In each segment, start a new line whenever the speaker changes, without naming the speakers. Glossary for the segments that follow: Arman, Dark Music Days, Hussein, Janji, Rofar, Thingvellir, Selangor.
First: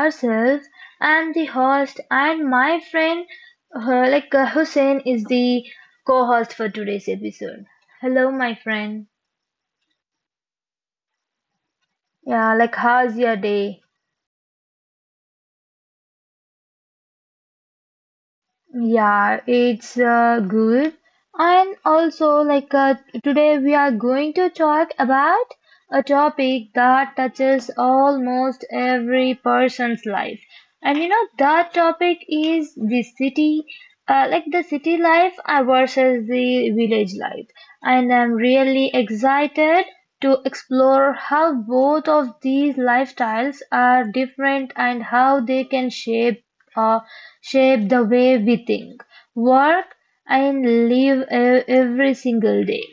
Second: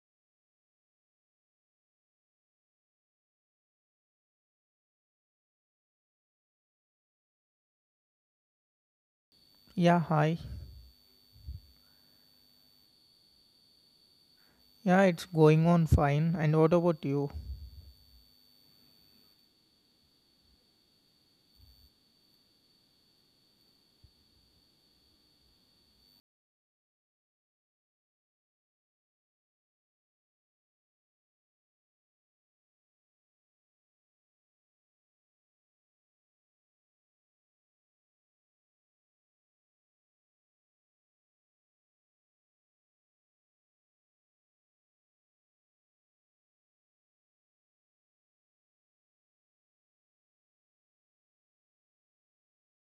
ourselves. I'm the host, and my friend, Hussein, is the co-host for today's episode. Hello, my friend.
Yeah, hi.
Yeah, like how's your day?
Yeah, it's going on fine. And what about you?
Yeah, it's good. And also, today, we are going to talk about a topic that touches almost every person's life. And you know, that topic is the city, the city life versus the village life. And I'm really excited to explore how both of these lifestyles are different and how they can shape uh, shape the way we think, work, and live every single day.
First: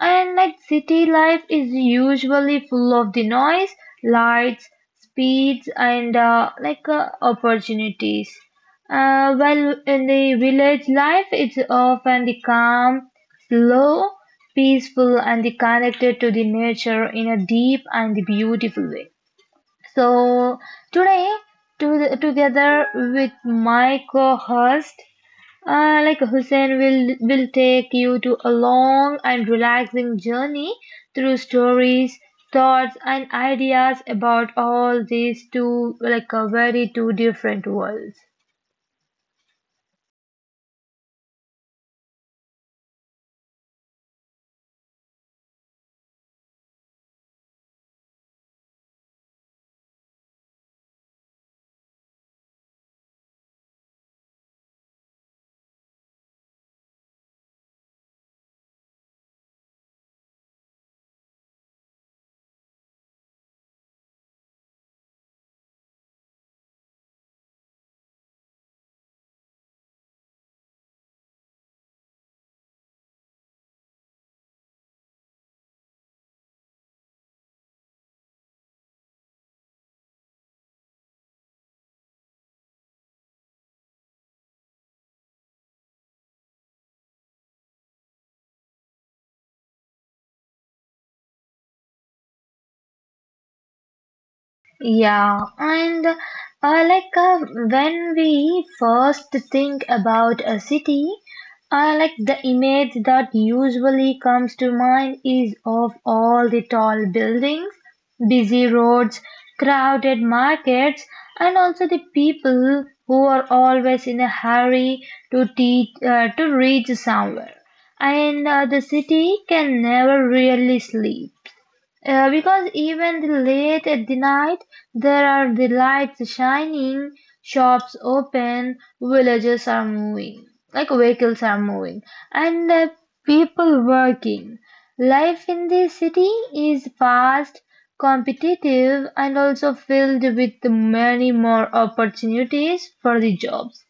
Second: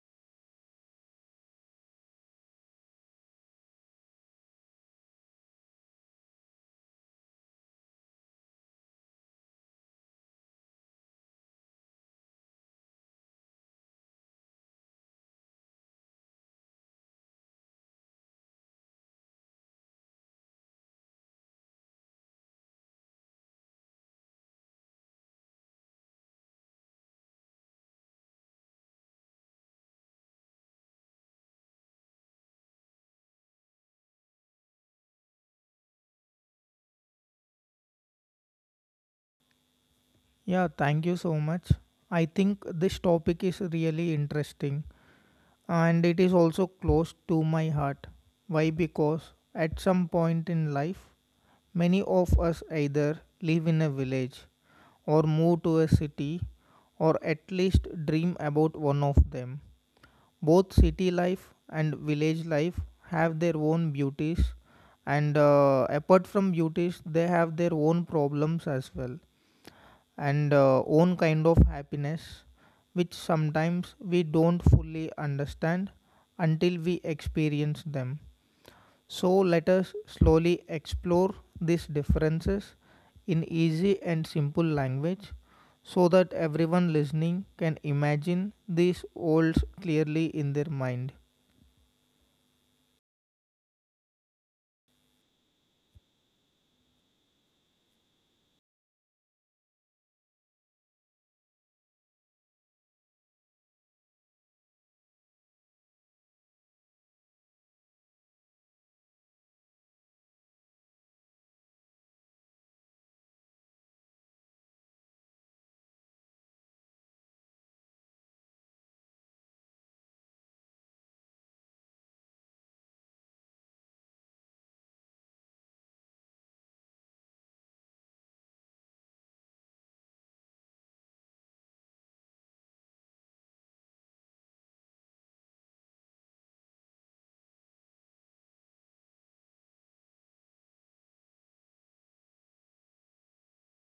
And like city life is usually full of the noise, lights, speeds, and opportunities. While in the village life, it's often the calm, slow, peaceful, and the connected to the nature in a deep and beautiful way. So today, together with my co-host, Hussein will take you to a long and relaxing journey through stories, thoughts, and ideas about all these two like a very two different worlds.
Yeah, thank you so much. I think this topic is really interesting and it is also close to my heart. Why? Because at some point in life, many of us either live in a village or move to a city or at least dream about one of them. Both city life and village life have their own beauties, and apart from beauties, they have their own problems as well, and own kind of happiness, which sometimes we don't fully understand until we experience them. So, let us slowly explore these differences in easy and simple language so that everyone listening can imagine these worlds clearly in their mind.
Yeah, and like uh, when we first think about a city, the image that usually comes to mind is of all the tall buildings, busy roads, crowded markets, and also the people who are always in a hurry to reach somewhere. And the city can never really sleep because even the late at the night, there are the lights shining, shops open, villages are moving, like vehicles are moving, and people working. Life in the city is fast, competitive, and also filled with many more opportunities for the jobs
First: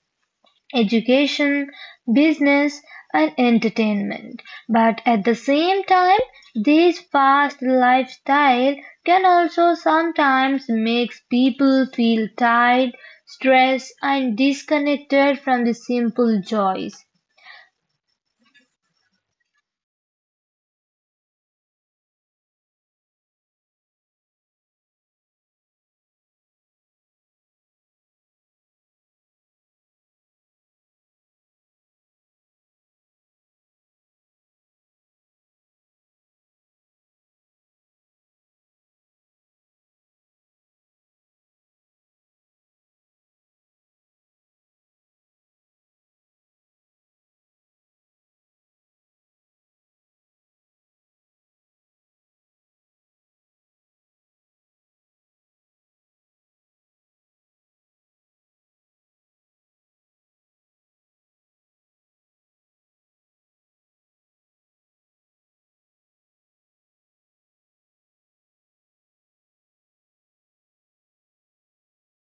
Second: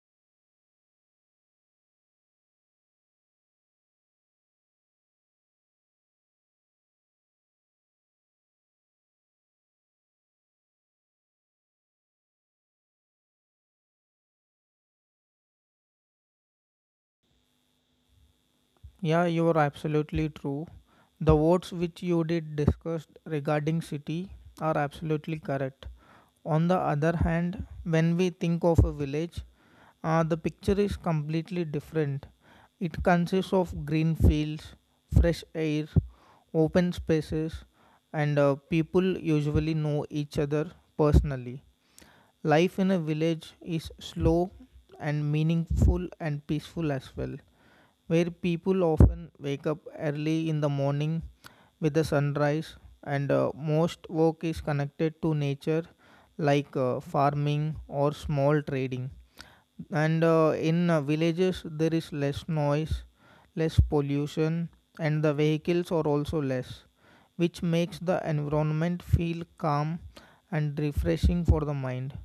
education, business, and entertainment. But at the same time, this fast lifestyle can also sometimes make people feel tired, stressed, and disconnected from the simple joys.
Yeah, you are absolutely true. The votes which you did discussed regarding city are absolutely correct. On the other hand, when we think of a village, the picture is completely different. It consists of green fields, fresh air, open spaces, and people usually know each other personally. Life in a village is slow and meaningful and peaceful as well where people often wake up early in the morning with the sunrise, and most work is connected to nature, like farming or small trading. And in villages, there is less noise, less pollution, and the vehicles are also less, which makes the environment feel calm and refreshing for the mind.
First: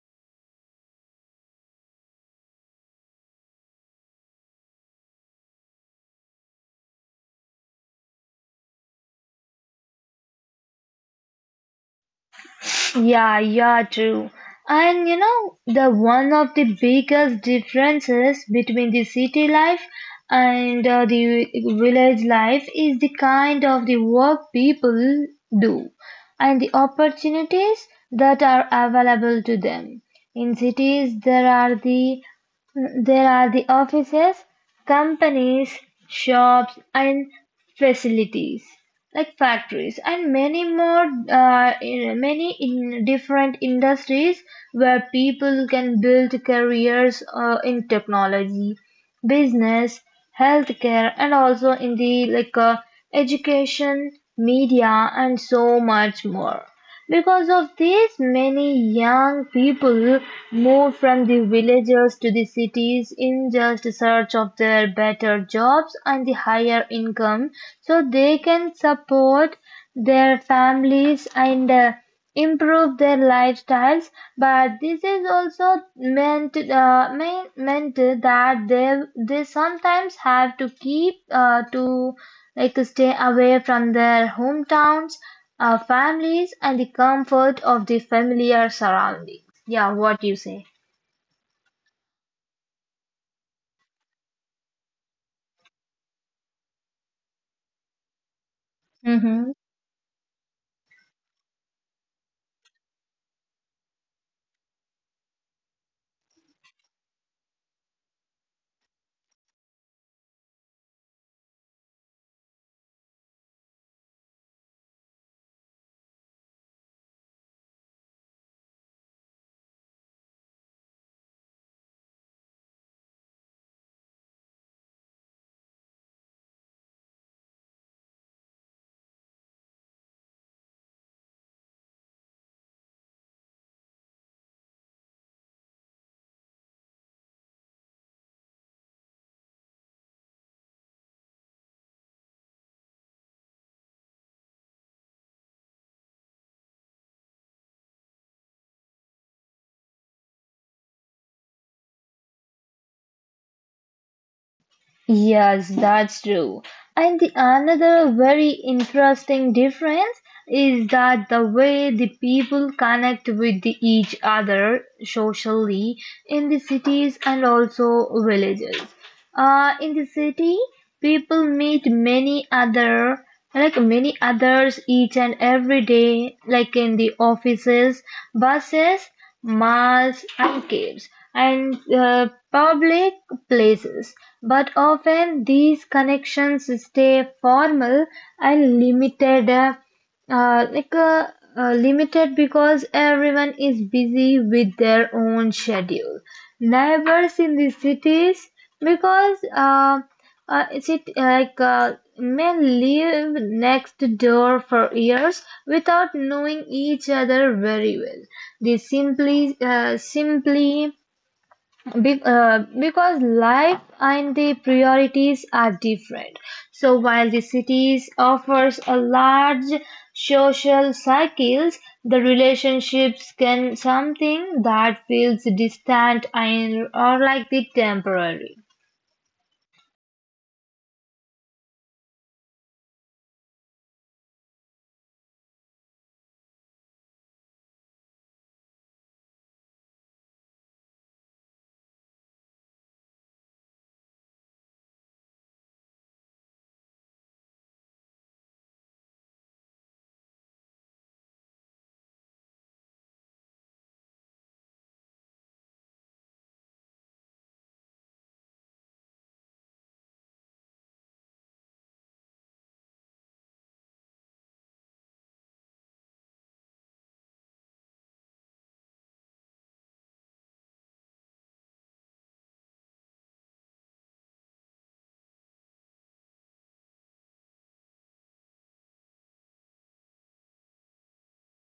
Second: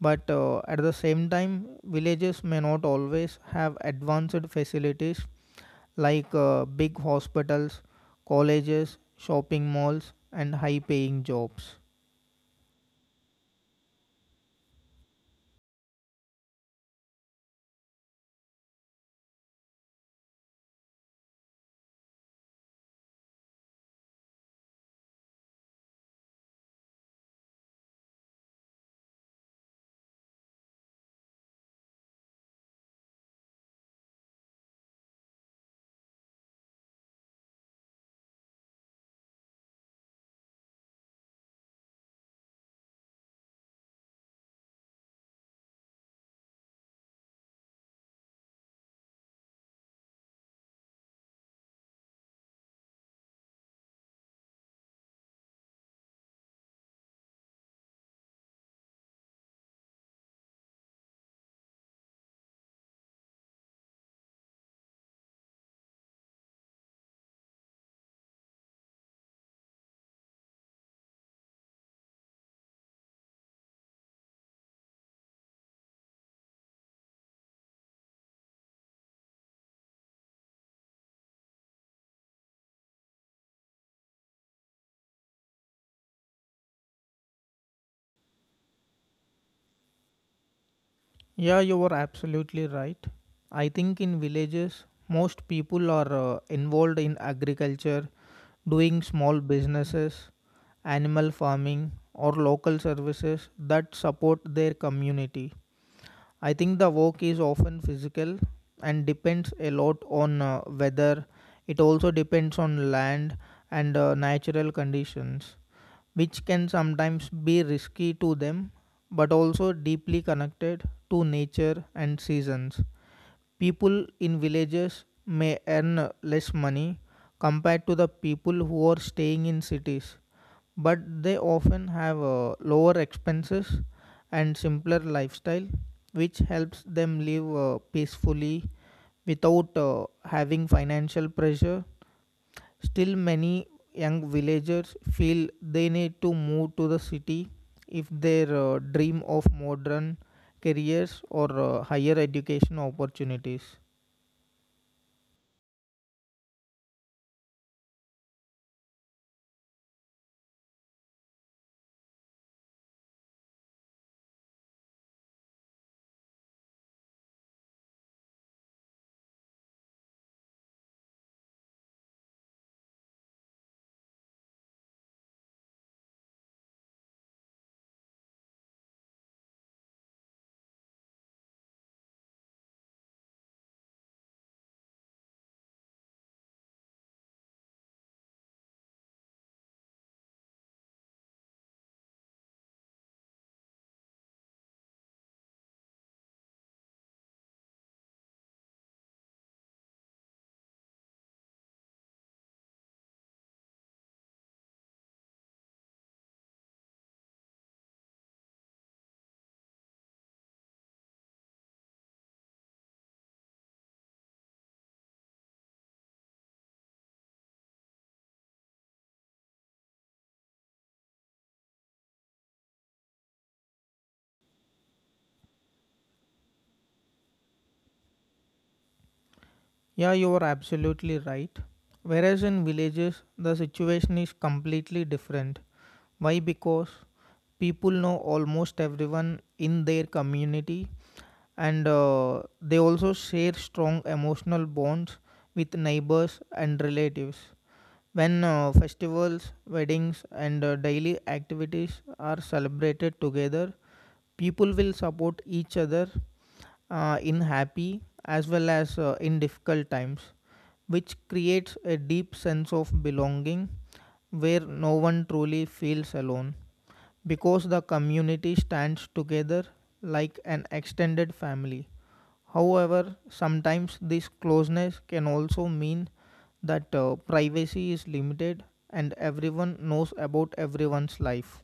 But at the same time, villages may not always have advanced facilities like big hospitals, colleges, shopping malls, and high paying jobs.
Yeah, yeah, true. And you know, the one of the biggest differences between the city life and the village life is the kind of the work people do and the opportunities that are available to them. In cities, there are the offices, companies, shops, and facilities like factories and many more many in different industries where people can build careers in technology business healthcare and also in the education media and so much more because of this, many young people moved from the villages to the cities in just search of their better jobs and the higher income so they can support their families and improve their lifestyles, but this is also meant that they sometimes have to keep to like stay away from their hometowns, families, and the comfort of the familiar surroundings. Yeah, what you say?
Yeah, you were absolutely right. I think in villages, most people are involved in agriculture, doing small
Mm-hmm.
businesses, animal farming, or local services that support their community. I think the work is often physical and depends a lot on weather. It also depends on land and natural conditions, which can sometimes be risky to them but also deeply connected to nature and seasons. People in villages may earn less money compared to the people who are staying in cities, but they often have lower expenses and simpler lifestyle which helps them live peacefully without having financial pressure. Still, many young villagers feel they need to move to the city if they dream of modern careers or higher education opportunities.
Yes, that's true. And the another very interesting difference is that the way the people connect with the, each other socially in the cities and also villages. In the city, people meet many other like many others each and every day, like in the offices, buses, malls, and caves, and public places. But often these connections stay formal and limited. Uh, like uh, Limited because everyone is busy with their own schedule. Diverse in the cities because it's it men live next door for years without knowing each other very well. They simply because life and the priorities are different. So while the cities offers a large social circles, the relationships can something that feels distant and or like the temporary.
Yeah, you are absolutely right. Whereas in villages, the situation is completely different. Why? Because people know almost everyone in their community and they also share strong emotional bonds with neighbors and relatives. When festivals, weddings, and daily activities are celebrated together, people will support each other in happy as well as in difficult times, which creates a deep sense of belonging where no one truly feels alone because the community stands together like an extended family. However, sometimes this closeness can also mean that privacy is limited and everyone knows about everyone's life.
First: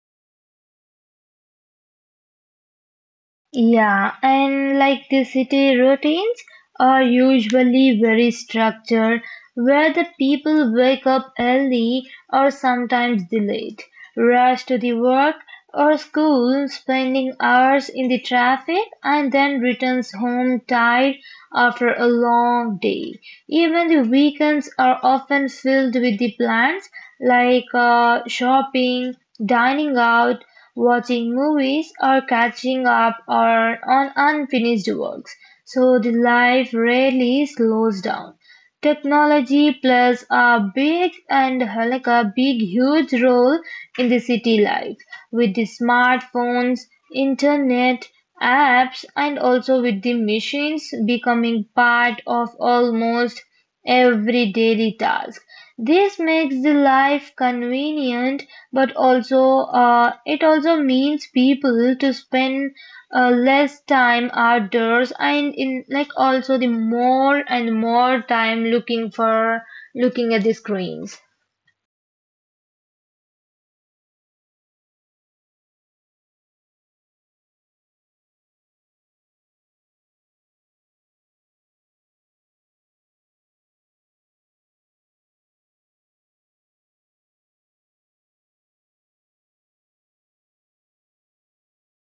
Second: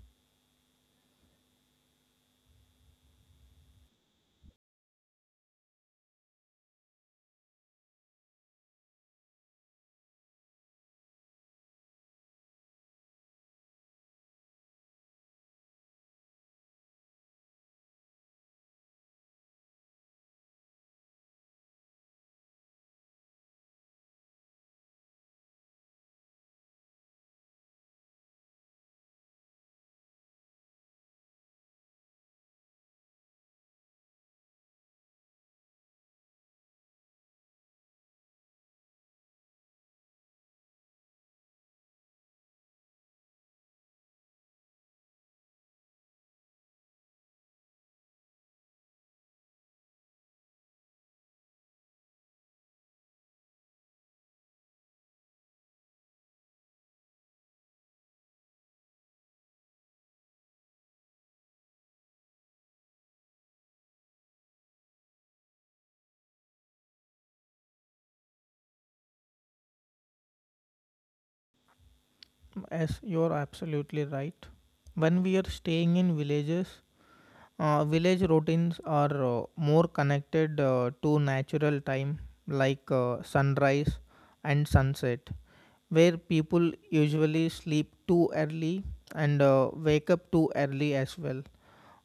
Yeah, and like the city routines are usually very structured, where the people wake up early or sometimes delayed, rush to the work or school, spending hours in the traffic, and then returns home tired after a long day. Even the weekends are often filled with the plans like shopping, dining out, watching movies, or catching up or on unfinished works. So the life rarely slows down. Technology plays a big and a big huge role in the city life with the smartphones, internet, apps and also with the machines becoming part of almost every daily task. This makes the life convenient, but also it also means people to spend less time outdoors and in like also the more and more time looking at the screens.
As you're absolutely right. When we are staying in villages, village routines are more connected to natural time like sunrise and sunset, where people usually sleep too early and wake up too early as well.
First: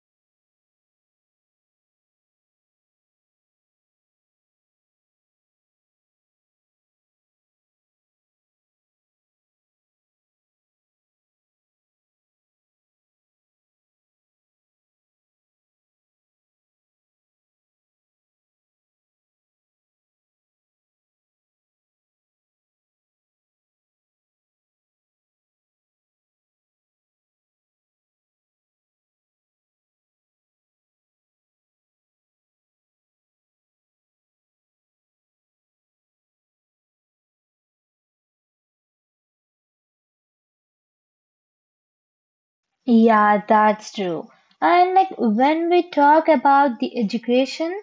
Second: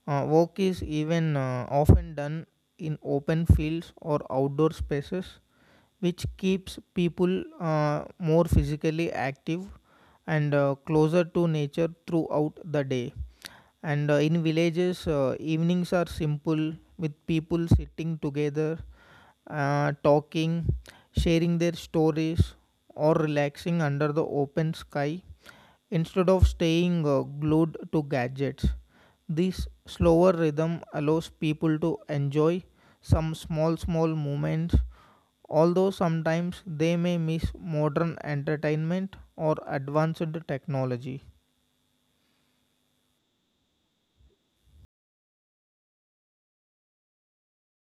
Work is even often done in open fields or outdoor spaces which keeps people more physically active and closer to nature throughout the day. And in villages, evenings are simple with people sitting together, talking, sharing their stories, or relaxing under the open sky instead of staying glued to gadgets. This slower rhythm allows people to enjoy some small, small moments although sometimes they may miss modern entertainment or advanced technology.
Yeah, that's true. And like when we talk about the education,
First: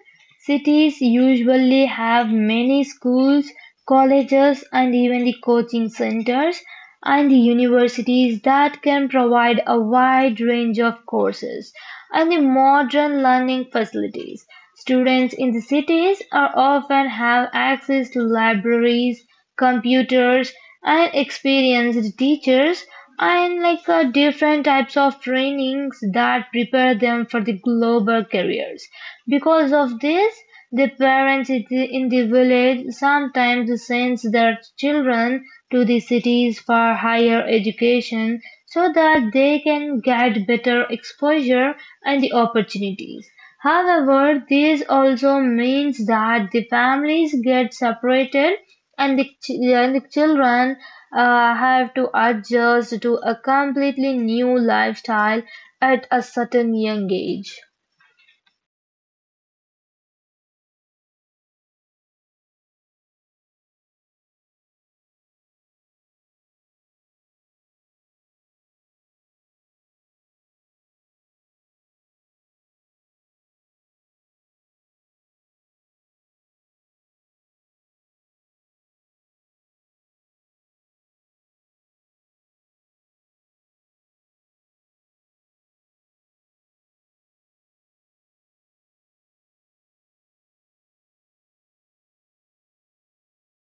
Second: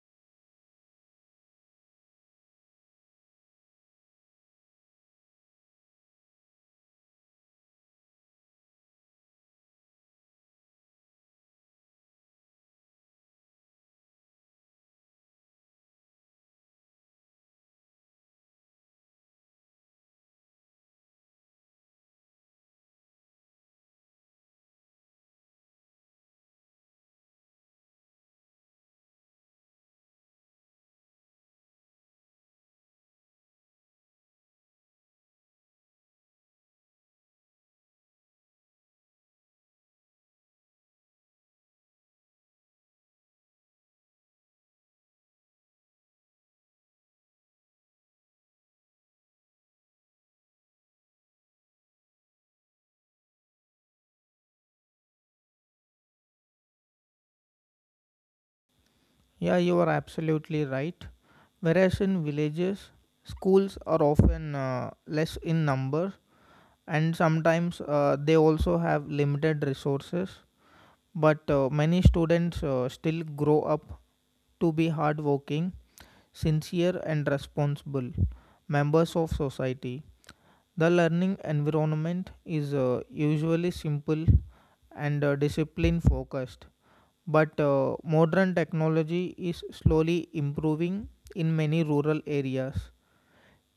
cities usually have many schools, colleges, and even the coaching centers and the universities that can provide a wide range of courses and the modern learning facilities. Students in the cities are often have access to libraries, computers and experienced teachers and different types of trainings that prepare them for the global careers because of this the parents in the village sometimes sends their children to the cities for higher education so that they can get better exposure and the opportunities. However, this also means that the families get separated and the, ch- and the children have to adjust to a completely new lifestyle at a certain young age.
Yeah, you are absolutely right. Whereas in villages, schools are often less in number and sometimes they also have limited resources. But many students still grow up to be hardworking, sincere, and responsible members of society. The learning environment is usually simple and discipline focused. But modern technology is slowly improving in many rural areas.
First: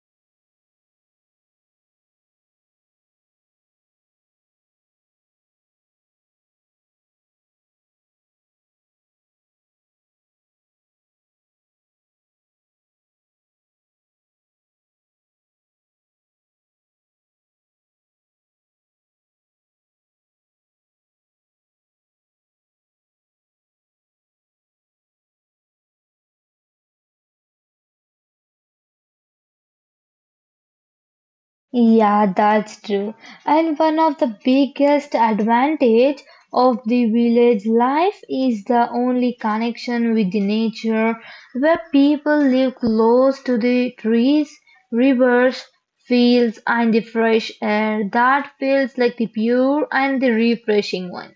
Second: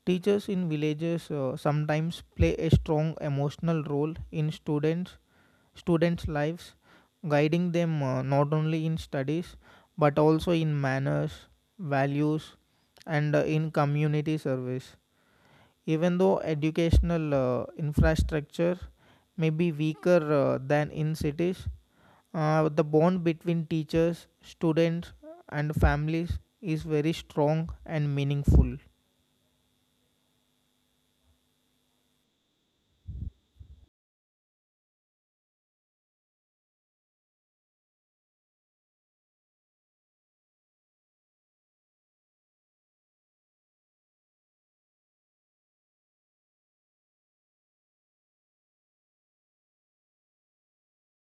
Teachers in villages sometimes play a strong emotional role in students' lives, guiding them not only in studies but also in manners, values, and in community service. Even though educational infrastructure may be weaker than in cities, the bond between teachers, students, and families is very strong and meaningful.
Yeah, that's true. And one of the biggest advantage of the village life is the only connection with the nature where people live close to the trees, rivers, fields and the fresh air that feels like the pure and the refreshing one.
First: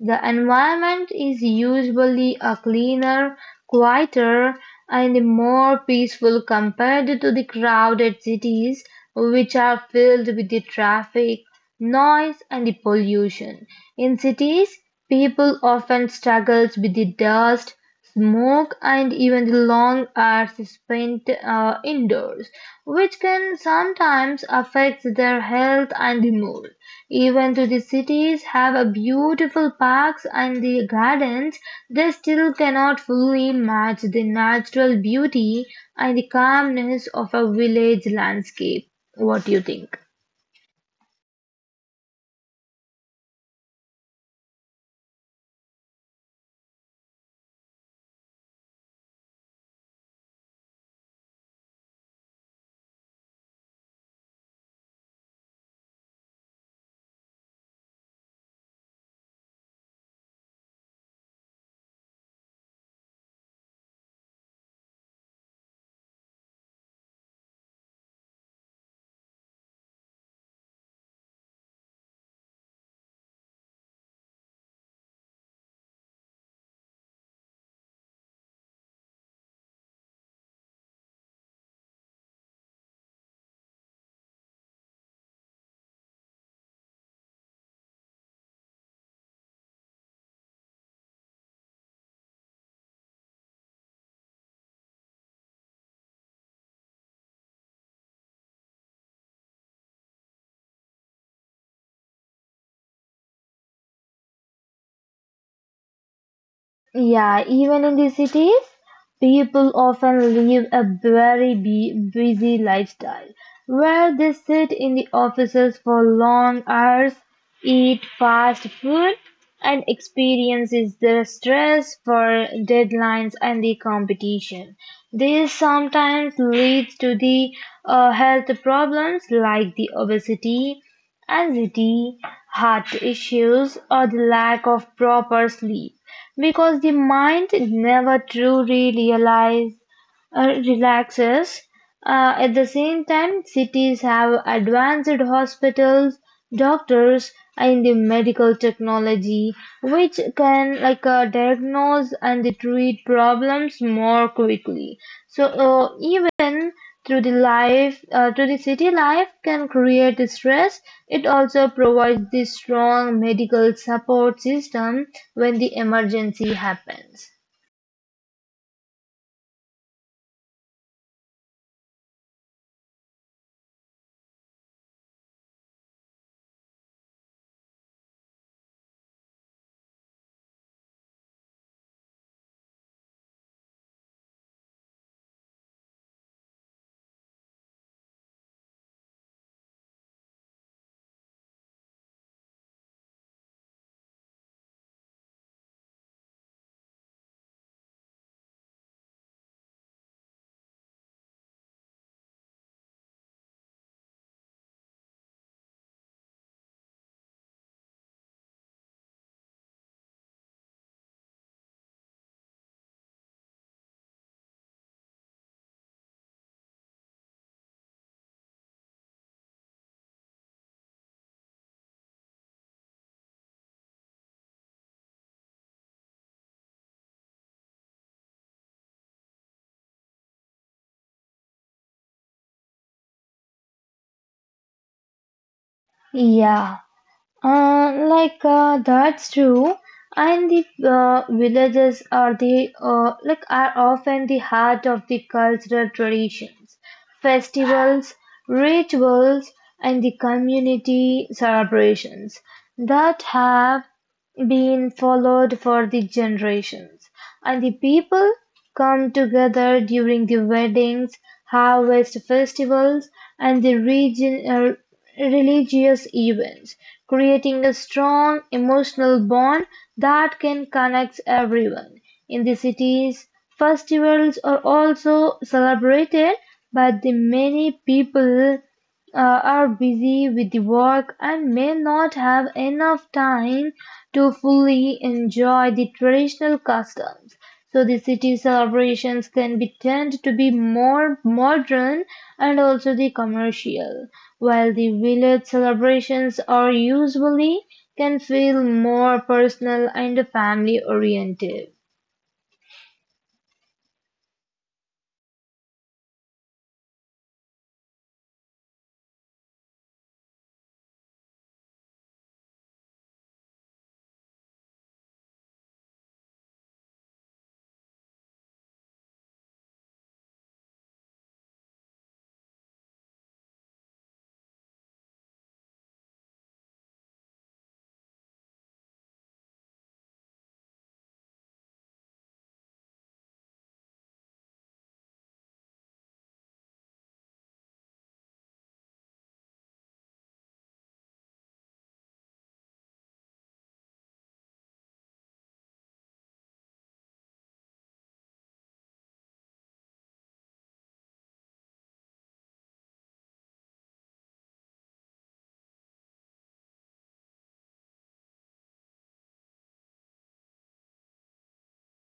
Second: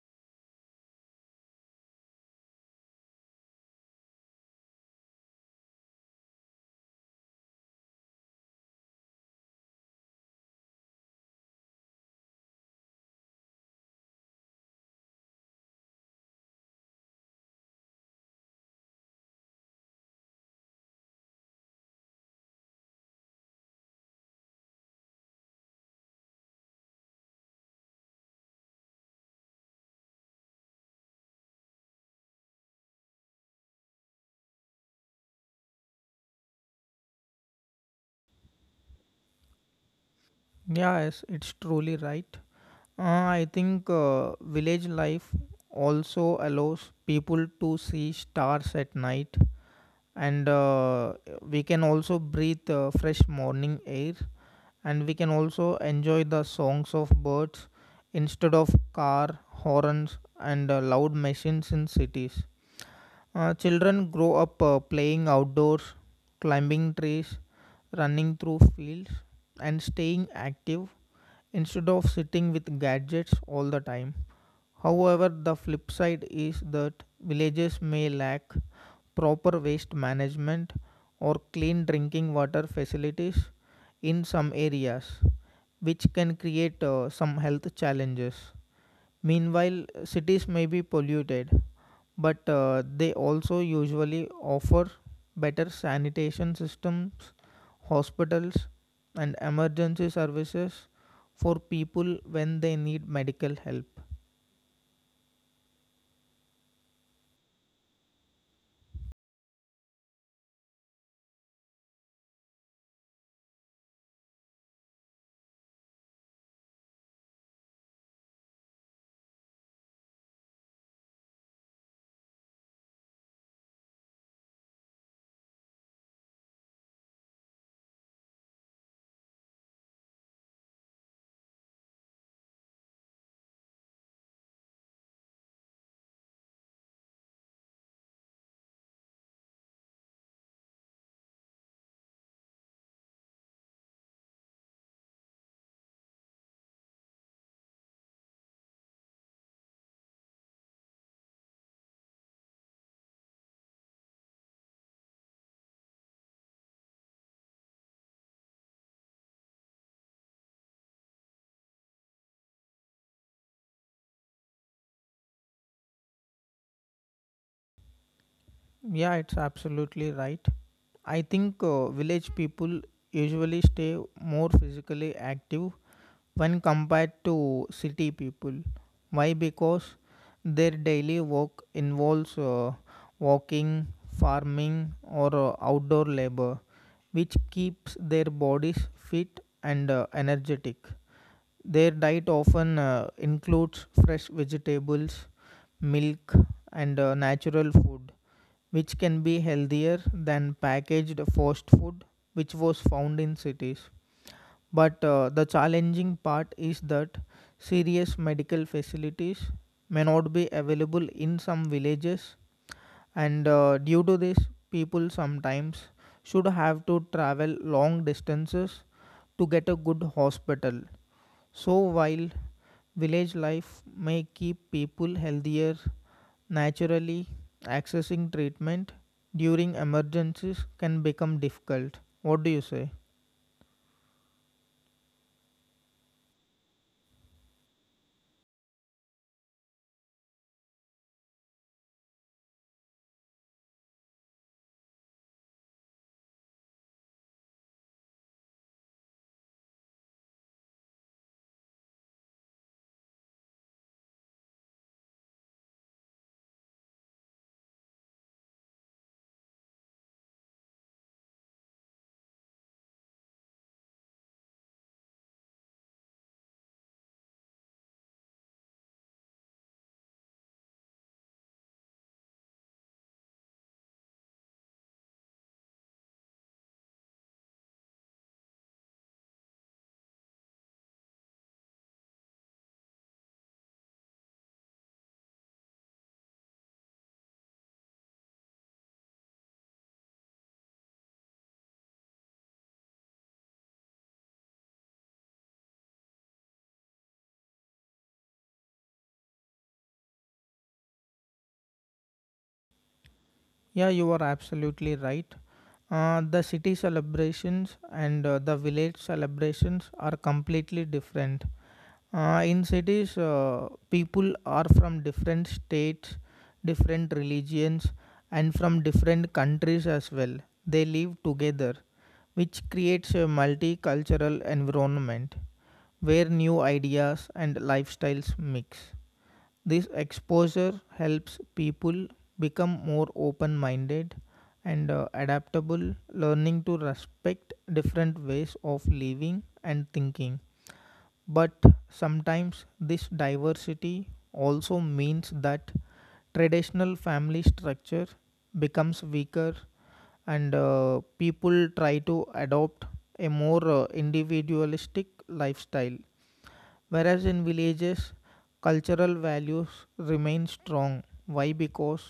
The environment is usually a cleaner, quieter, and more peaceful compared to the crowded cities, which are filled with the traffic, noise, and the pollution. In cities, people often struggle with the dust, smoke and even the long hours spent indoors, which can sometimes affect their health and the mood. Even though the cities have a beautiful parks and the gardens, they still cannot fully match the natural beauty and the calmness of a village landscape. What do you think?
Yes, it's truly right. Uh, I think village life also allows people to see stars at night, and we can also breathe fresh morning air, and we can also enjoy the songs of birds instead of car horns and loud machines in cities. Children grow up playing outdoors, climbing trees, running through fields, and staying active instead of sitting with gadgets all the time. However, the flip side is that villages may lack proper waste management or clean drinking water facilities in some areas, which can create some health challenges. Meanwhile, cities may be polluted, but they also usually offer better sanitation systems, hospitals, and emergency services for people when they need medical help.
Yeah, even in the cities, people often live a very busy lifestyle where they sit in the offices for long hours, eat fast food, and experiences the stress for deadlines and the competition. This sometimes leads to the health problems like the obesity, anxiety, heart issues, or the lack of proper sleep. Because the mind never truly realizes relaxes. At the same time, cities have advanced hospitals, doctors, and the medical technology, which can diagnose and treat problems more quickly. So even through the city life can create stress. It also provides the strong medical support system when the emergency happens.
Yeah, it's absolutely right. I think village people usually stay more physically active when compared to city people. Why? Because their daily work involves walking, farming, or outdoor labor, which keeps their bodies fit and energetic. Their diet often includes fresh vegetables, milk, and natural food, which can be healthier than packaged fast food, which was found in cities. But the challenging part is that serious medical facilities may not be available in some villages, and due to this, people sometimes should have to travel long distances to get a good hospital. So, while village life may keep people healthier naturally, accessing treatment during emergencies can become difficult. What do you say?
Yeah. That's true, and the villages are the are often the heart of the cultural traditions, festivals, rituals, and the community celebrations that have been followed for the generations, and the people come together during the weddings, harvest festivals, and religious events, creating a strong emotional bond that can connect everyone. In the cities, festivals are also celebrated by the many people uh, are busy with the work and may not have enough time to fully enjoy the traditional customs. So the city celebrations can be tend to be more modern and also the commercial, while the village celebrations are usually can feel more personal and family oriented.
Yeah, you are absolutely right. The city celebrations and the village celebrations are completely different. In cities, people are from different states, different religions, and from different countries as well. They live together, which creates a multicultural environment where new ideas and lifestyles mix. This exposure helps people become more open minded and adaptable, learning to respect different ways of living and thinking. But sometimes this diversity also means that traditional family structure becomes weaker and people try to adopt a more individualistic lifestyle. Whereas in villages, cultural values remain strong. Why? Because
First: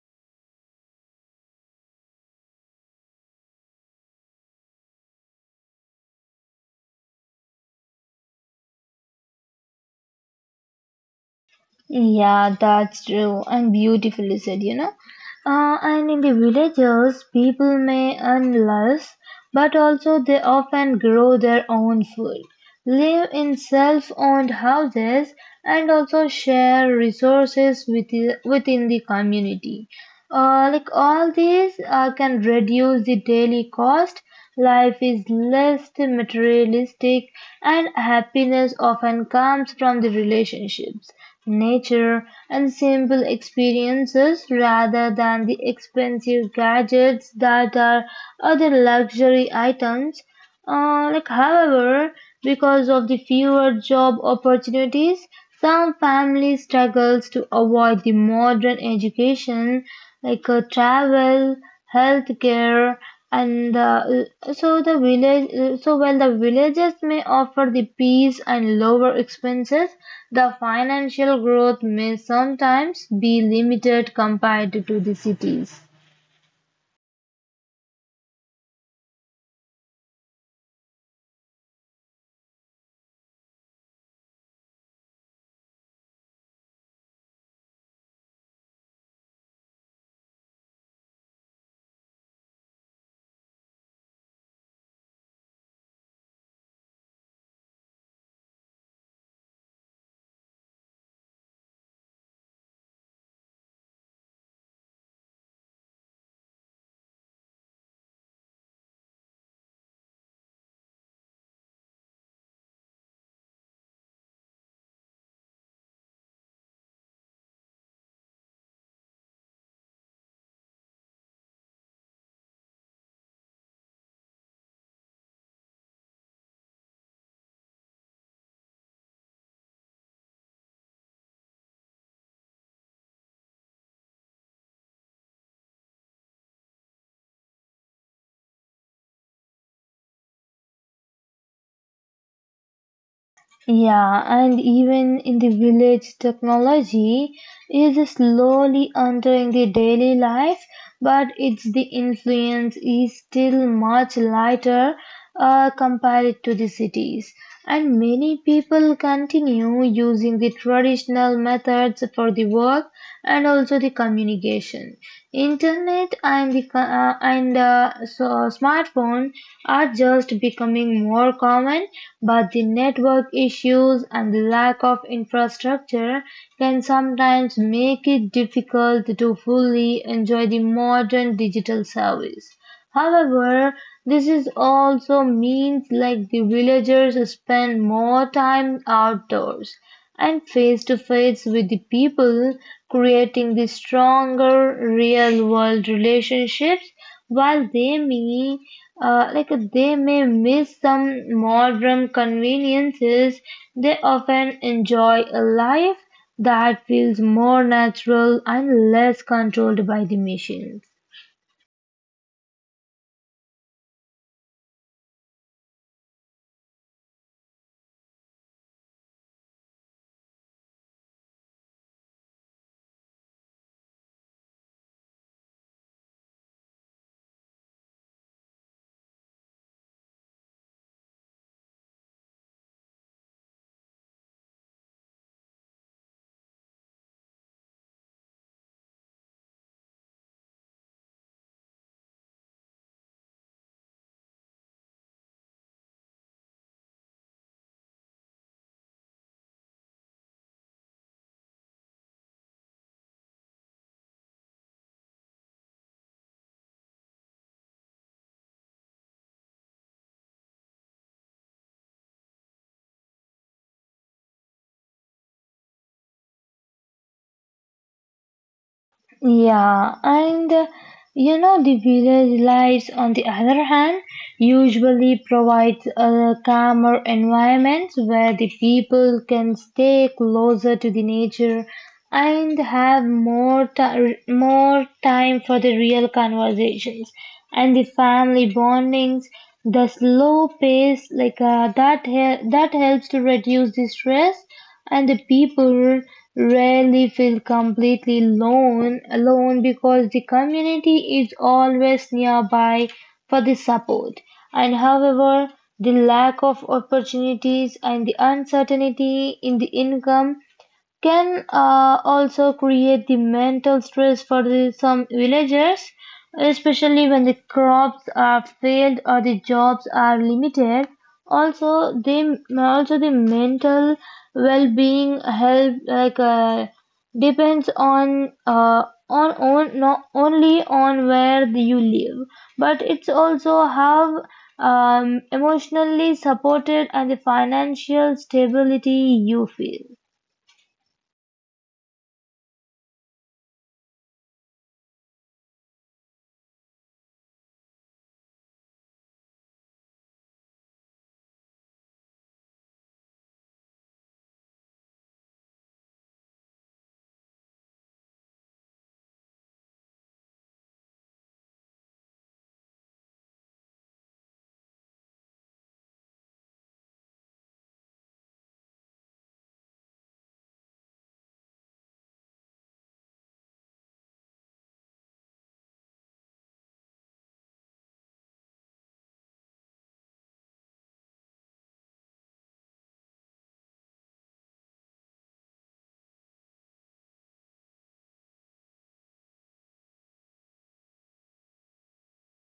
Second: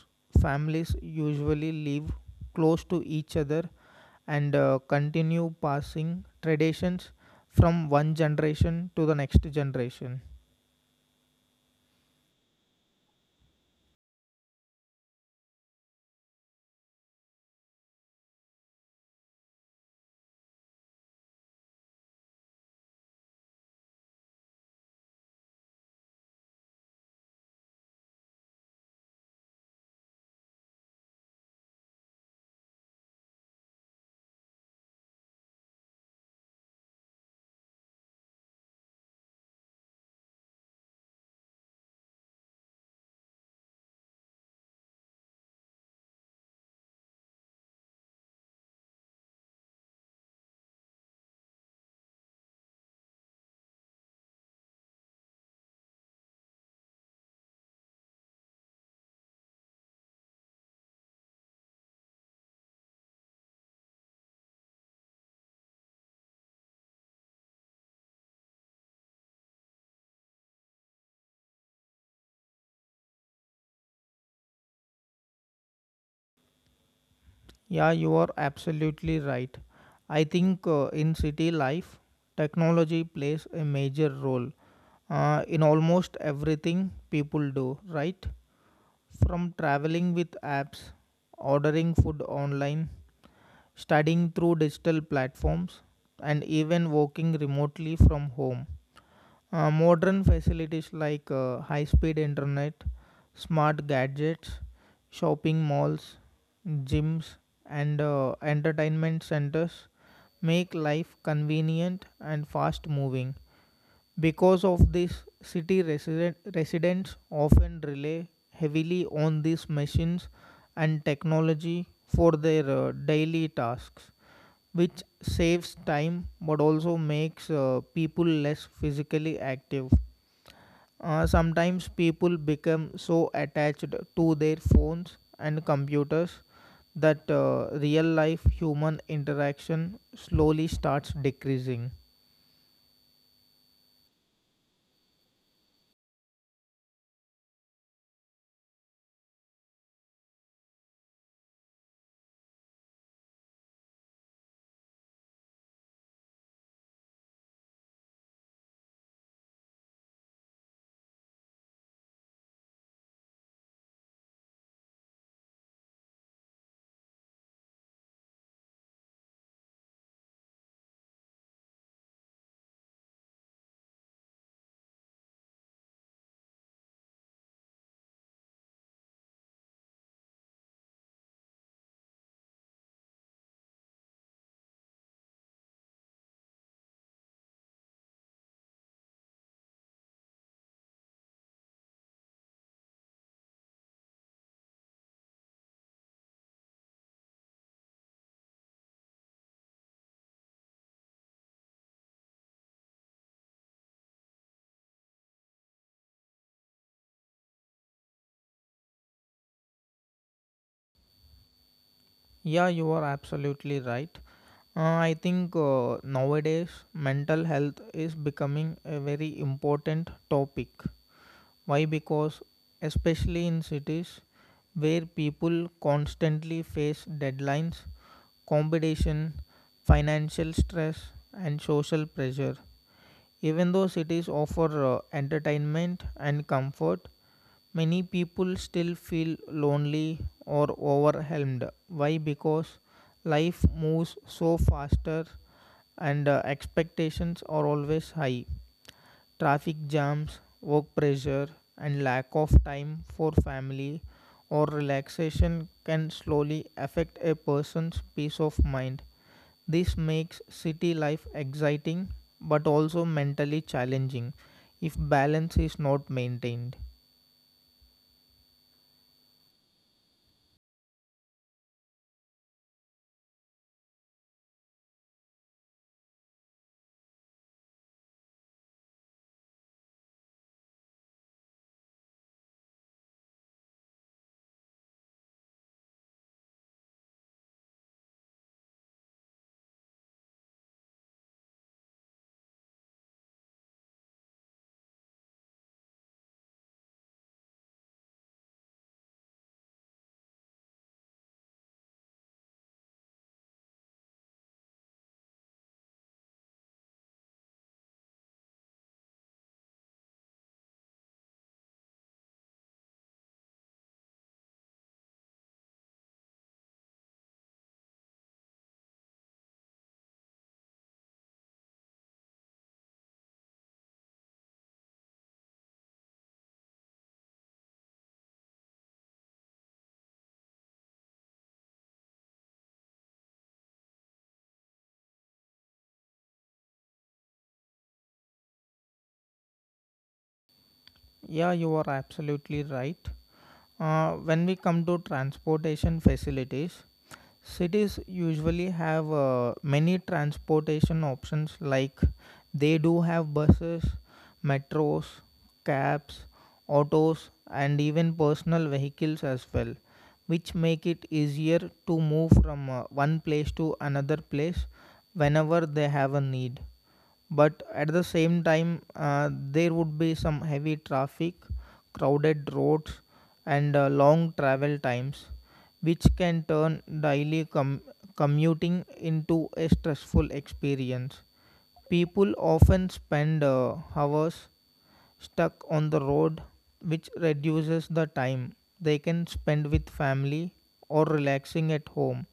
families usually live close to each other and continue passing traditions from one generation to the next generation.
Yeah, that's true and beautifully said, you know. And in the villages, people may earn less, but also they often grow their own food, live in self owned houses, and also share resources with the, within the community. All these can reduce the daily cost. Life is less materialistic, and happiness often comes from the relationships, nature, and simple experiences rather than the expensive gadgets that are other luxury items. However, because of the fewer job opportunities, some families struggles to avoid the modern education, like travel, healthcare, and so the village. So while the villages may offer the peace and lower expenses, the financial growth may sometimes be limited compared to the cities.
Yeah, you are absolutely right. I think in city life, technology plays a major role in almost everything people do, right? From traveling with apps, ordering food online, studying through digital platforms, and even working remotely from home. Modern facilities like high speed internet, smart gadgets, shopping malls, gyms, and entertainment centers make life convenient and fast moving. Because of this, residents often rely heavily on these machines and technology for their daily tasks which saves time but also makes people less physically active. Sometimes people become so attached to their phones and computers that real life human interaction slowly starts decreasing.
Yeah, and even in the village, technology is slowly entering the daily life, but its the influence is still much lighter compared to the cities. And many people continue using the traditional methods for the work and also the communication. Internet and the become and the so smartphone are just becoming more common, but the network issues and the lack of infrastructure can sometimes make it difficult to fully enjoy the modern digital service. However, this is also means like the villagers spend more time outdoors and face-to-face with the people, creating the stronger real-world relationships. While they may miss some modern conveniences, they often enjoy a life that feels more natural and less controlled by the machines.
Yeah, you are absolutely right. Uh, I think nowadays mental health is becoming a very important topic. Why? Because, especially in cities where people constantly face deadlines, competition, financial stress, and social pressure, even though cities offer entertainment and comfort, many people still feel lonely or overwhelmed. Why? Because life moves so faster and expectations are always high. Traffic jams, work pressure, and lack of time for family or relaxation can slowly affect a person's peace of mind. This makes city life exciting but also mentally challenging if balance is not maintained.
Yeah, and you know the village lights on the other hand usually provides a calmer environment where the people can stay closer to the nature and have more time for the real conversations and the family bondings. The slow pace, that helps to reduce the stress and the people rarely feel completely alone because the community is always nearby for the support. And however, the lack of opportunities and the uncertainty in the income can also create the mental stress for some villagers, especially when the crops are failed or the jobs are limited. Also, they also the mental well-being help depends on not only on where you live, but it's also how emotionally supported and the financial stability you feel.
Yeah, you are absolutely right. When we come to transportation facilities, cities usually have many transportation options, like they do have buses, metros, cabs, autos, and even personal vehicles as well, which make it easier to move from one place to another place whenever they have a need, but at the same time there would be some heavy traffic, crowded roads, and long travel times which can turn commuting into a stressful experience. People often spend hours stuck on the road which reduces the time they can spend with family or relaxing at home.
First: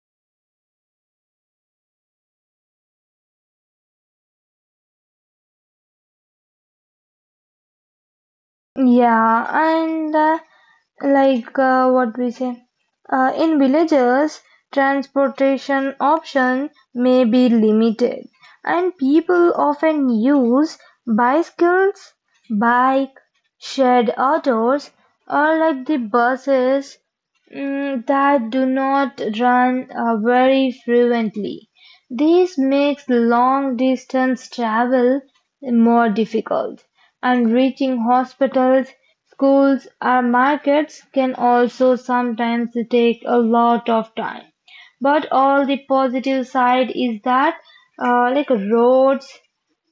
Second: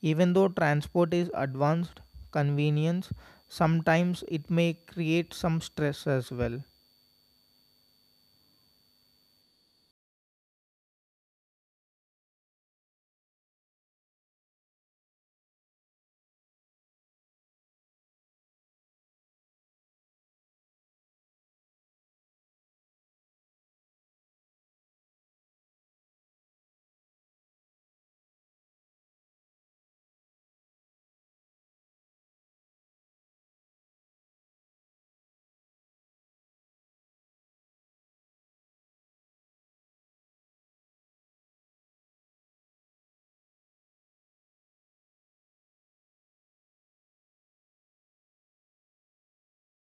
Even though transport is advanced, convenience, sometimes it may create some stress as well.
Yeah, and what we say, in villages, transportation option may be limited, and people often use bicycles, bike, shared autos, or like the buses, mm, that do not run very frequently. This makes long-distance travel more difficult, and reaching hospitals, schools, or markets can also sometimes take a lot of time. But all the positive side is that, like roads,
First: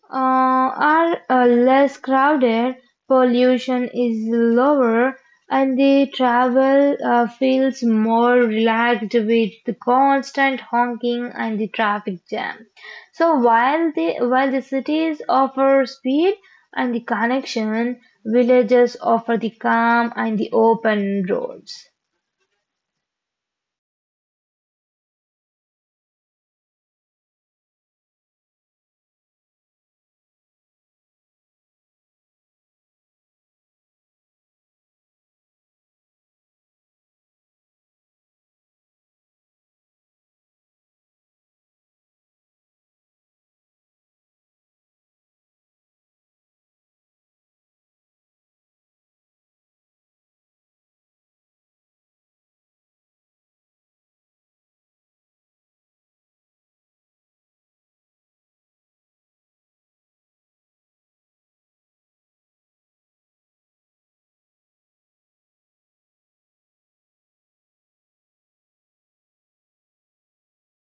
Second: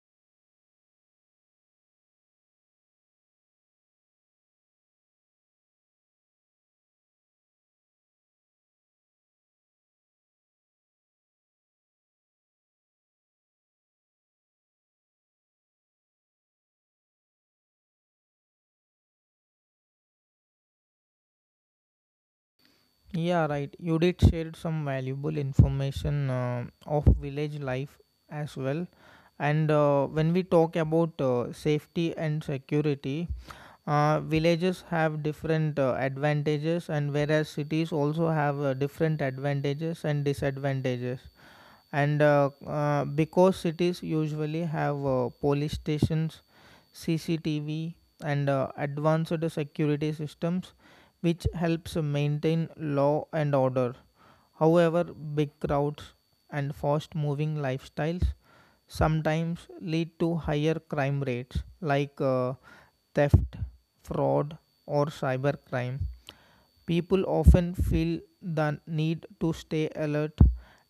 are less crowded, pollution is lower, and the travel feels more relaxed with the constant honking and the traffic jam. So while the cities offer speed and the connection, villages offer the calm and the open roads.
Yeah, right. You did share some valuable information of village life as well. And when we talk about safety and security, villages have different advantages, and whereas cities also have different advantages and disadvantages, and because cities usually have police stations, CCTV, and advanced security systems which helps maintain law and order. However, big crowds and fast moving lifestyles sometimes lead to higher crime rates like theft, fraud, or cybercrime. People often feel the need to stay alert,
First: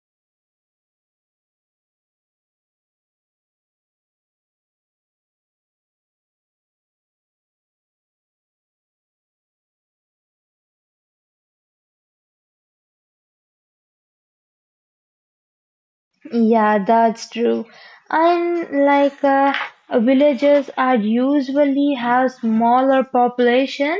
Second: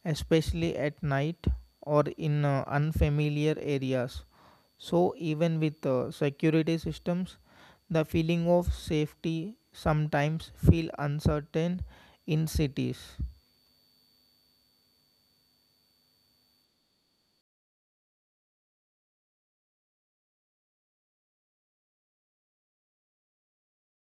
especially at night or in unfamiliar areas. So, even with security systems, the feeling of safety sometimes feel uncertain in cities.
Yeah, that's true. And villages are usually have smaller population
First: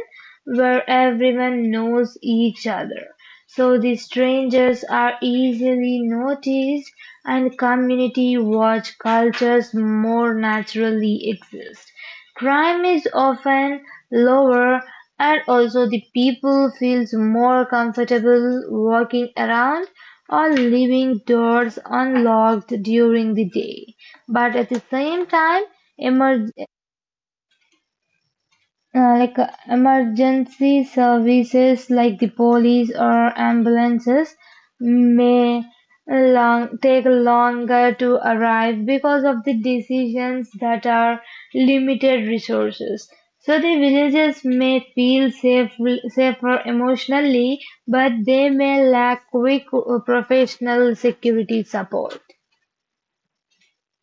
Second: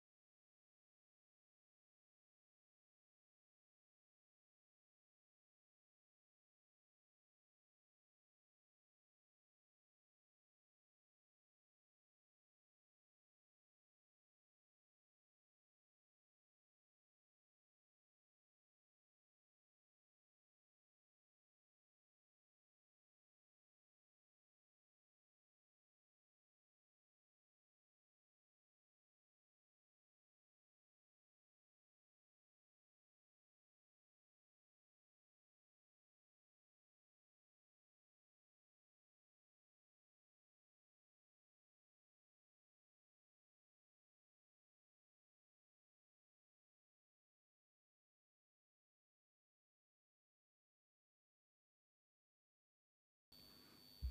where everyone knows each other. So the strangers are easily noticed and community watch cultures more naturally exist. Crime is often lower and also the people feels more comfortable walking around or leaving doors unlocked during the day. But at the same time, emer- emergency services like the police or ambulances may take longer to arrive because of the decisions that are limited resources. So the villagers may feel safer emotionally, but they may lack quick professional security support.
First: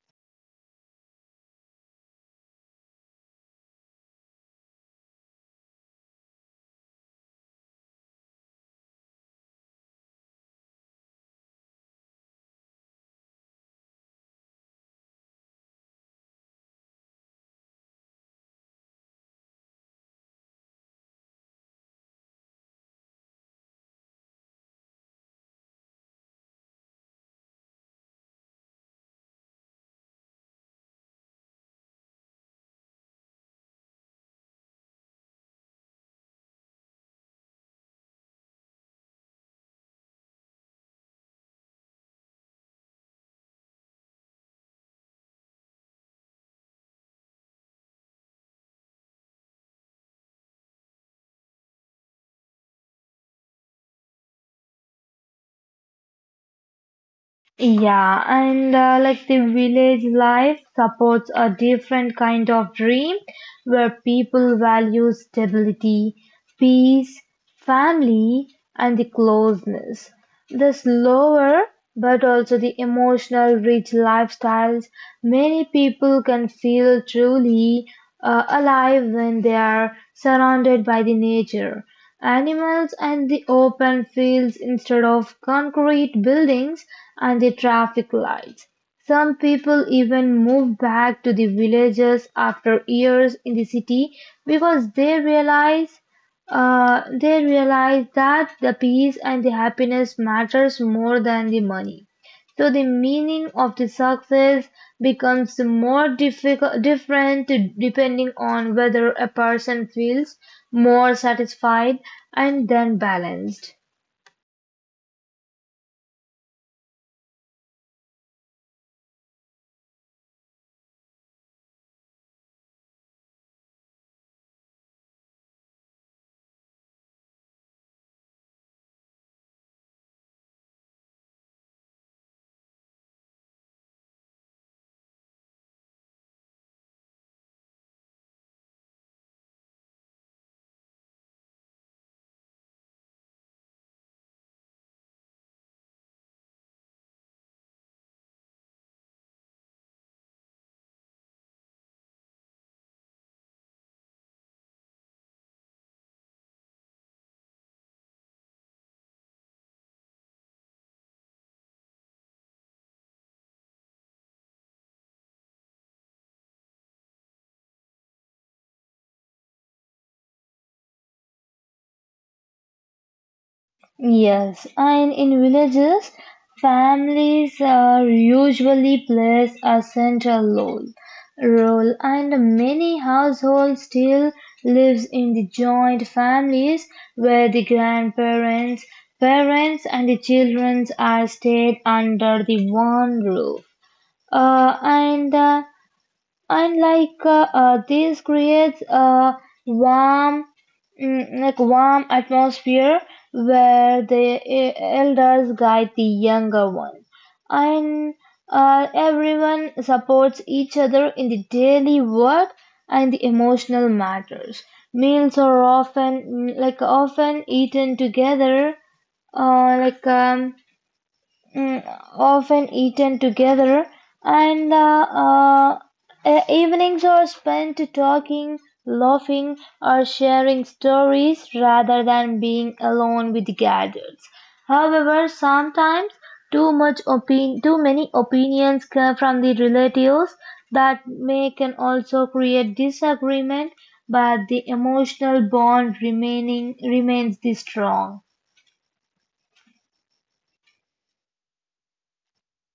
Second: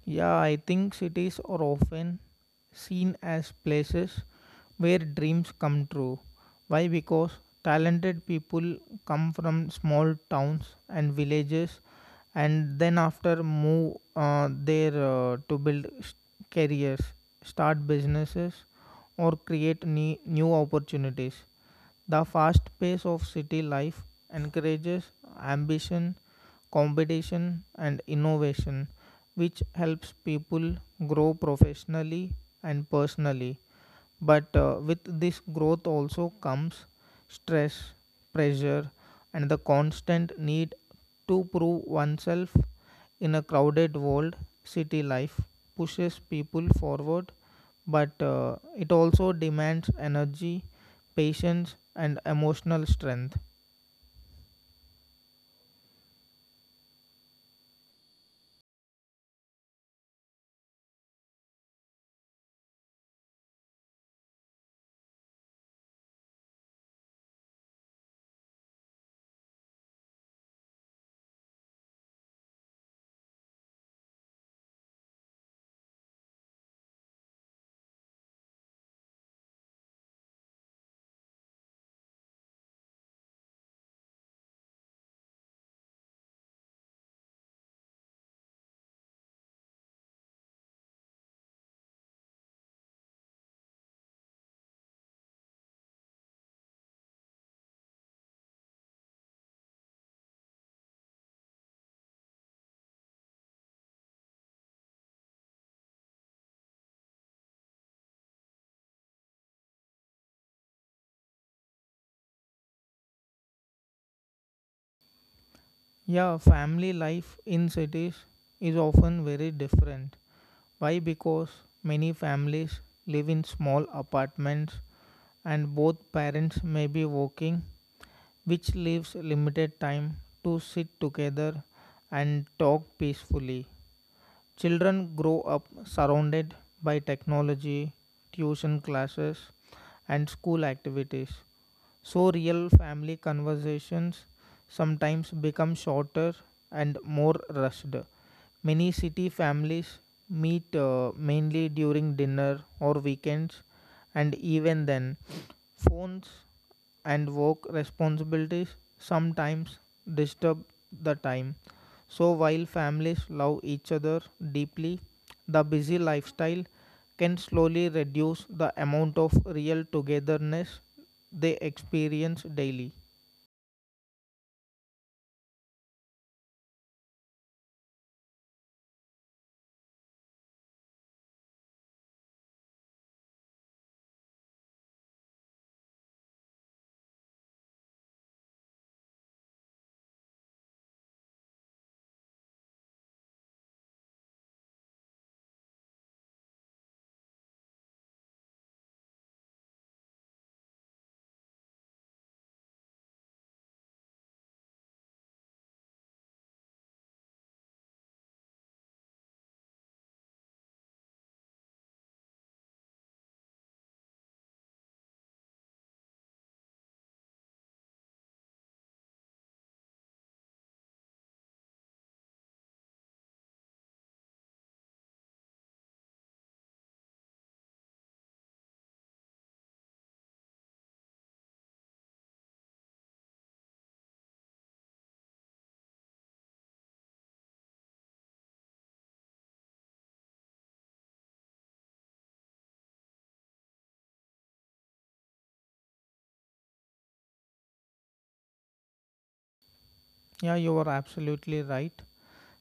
Yeah, I think cities are often seen as places where dreams come true. Why? Because talented people come from small towns and villages and then after move there to build careers, start businesses or create new opportunities. The fast pace of city life encourages ambition, competition and innovation which helps people grow professionally and personally, but with this growth also comes stress, pressure, and the constant need to prove oneself in a crowded world. City life pushes people forward, but it also demands energy, patience, and emotional strength.
Yeah, and like the village life supports a different kind of dream where people value stability, peace, family, and the closeness. The slower but also the emotional rich lifestyles, many people can feel truly alive when they are surrounded by the nature. Animals and the open fields instead of concrete buildings and the traffic lights. Some people even move back to the villages after years in the city because they realize that the peace and the happiness matters more than the money. So the meaning of the success becomes more different depending on whether a person feels more satisfied and then balanced.
Yeah, family life in cities is often very different. Why? Because many families live in small apartments and both parents may be working, which leaves limited time to sit together and talk peacefully. Children grow up surrounded by technology, tuition classes, and school activities. So, real family conversations sometimes become shorter and more rushed. Many city families meet mainly during dinner or weekends, and even then, phones and work responsibilities sometimes disturb the time. So, while families love each other deeply, the busy lifestyle can slowly reduce the amount of real togetherness they experience daily.
Yes, and in villages, families usually plays a central role and many households still lives in the joint families where the grandparents, parents, and the children are stayed under the one roof. Uh, and uh, and like This creates a warm, like warm atmosphere where the elders guide the younger ones and everyone supports each other in the daily work and the emotional matters. Meals are often, like often eaten together like mm, often eaten together, and the uh, evenings are spent talking, laughing, or sharing stories rather than being alone with gadgets. However, sometimes too many opinions come from the relatives that may can also create disagreement, but the emotional bond remaining remains the strong.
Yeah, you are absolutely right.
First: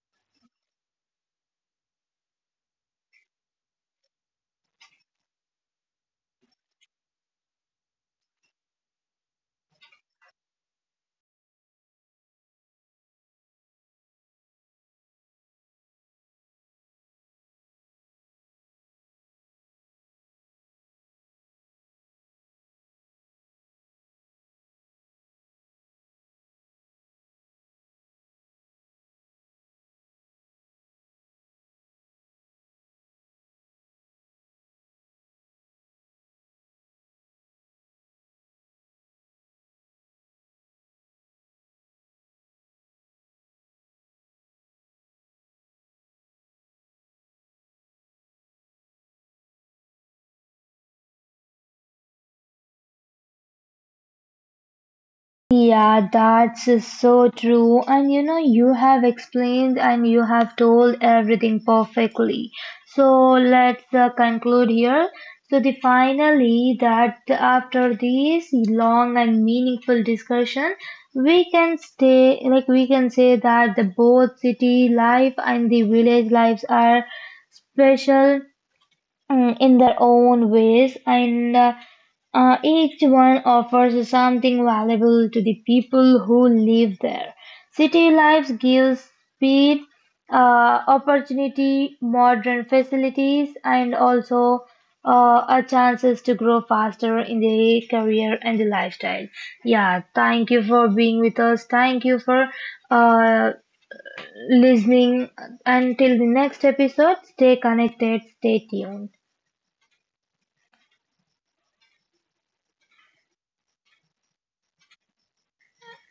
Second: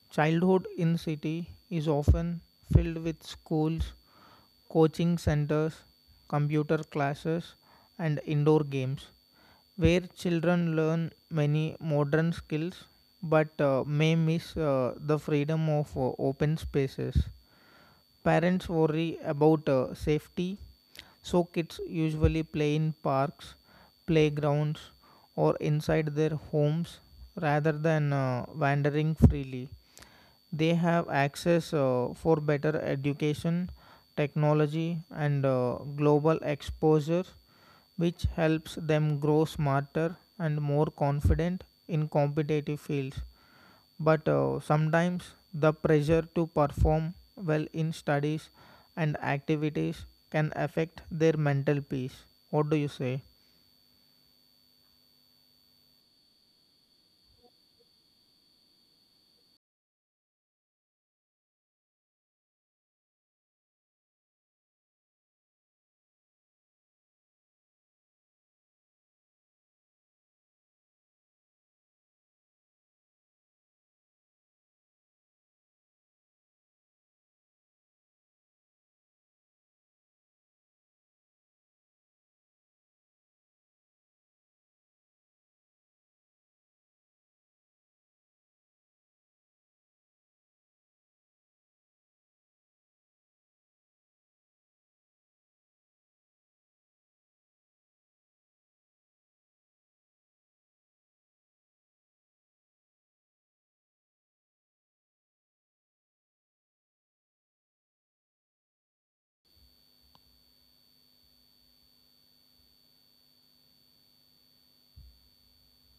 Childhood in city is often filled with schools, coaching centers, computer classes, and indoor games, where children learn many modern skills but may miss the freedom of open spaces. Parents worry about safety, so kids usually play in parks, playgrounds, or inside their homes rather than wandering freely. They have access for better education, technology, and global exposure which helps them grow smarter and more confident in competitive fields. But sometimes the pressure to perform well in studies and activities can affect their mental peace. What do you say?
Yeah, that's so true. And you know, you have explained and you have told everything perfectly. So let's conclude here. So the finally that after this long and meaningful discussion, we can stay like we can say that the both city life and the village lives are special, in their own ways, and each one offers something valuable to the people who live there. City life gives speed, opportunity, modern facilities, and also a chances to grow faster in the career and the lifestyle. Yeah, thank you for being with us. Thank you for uh, listening. Until the next episode, stay connected, stay tuned.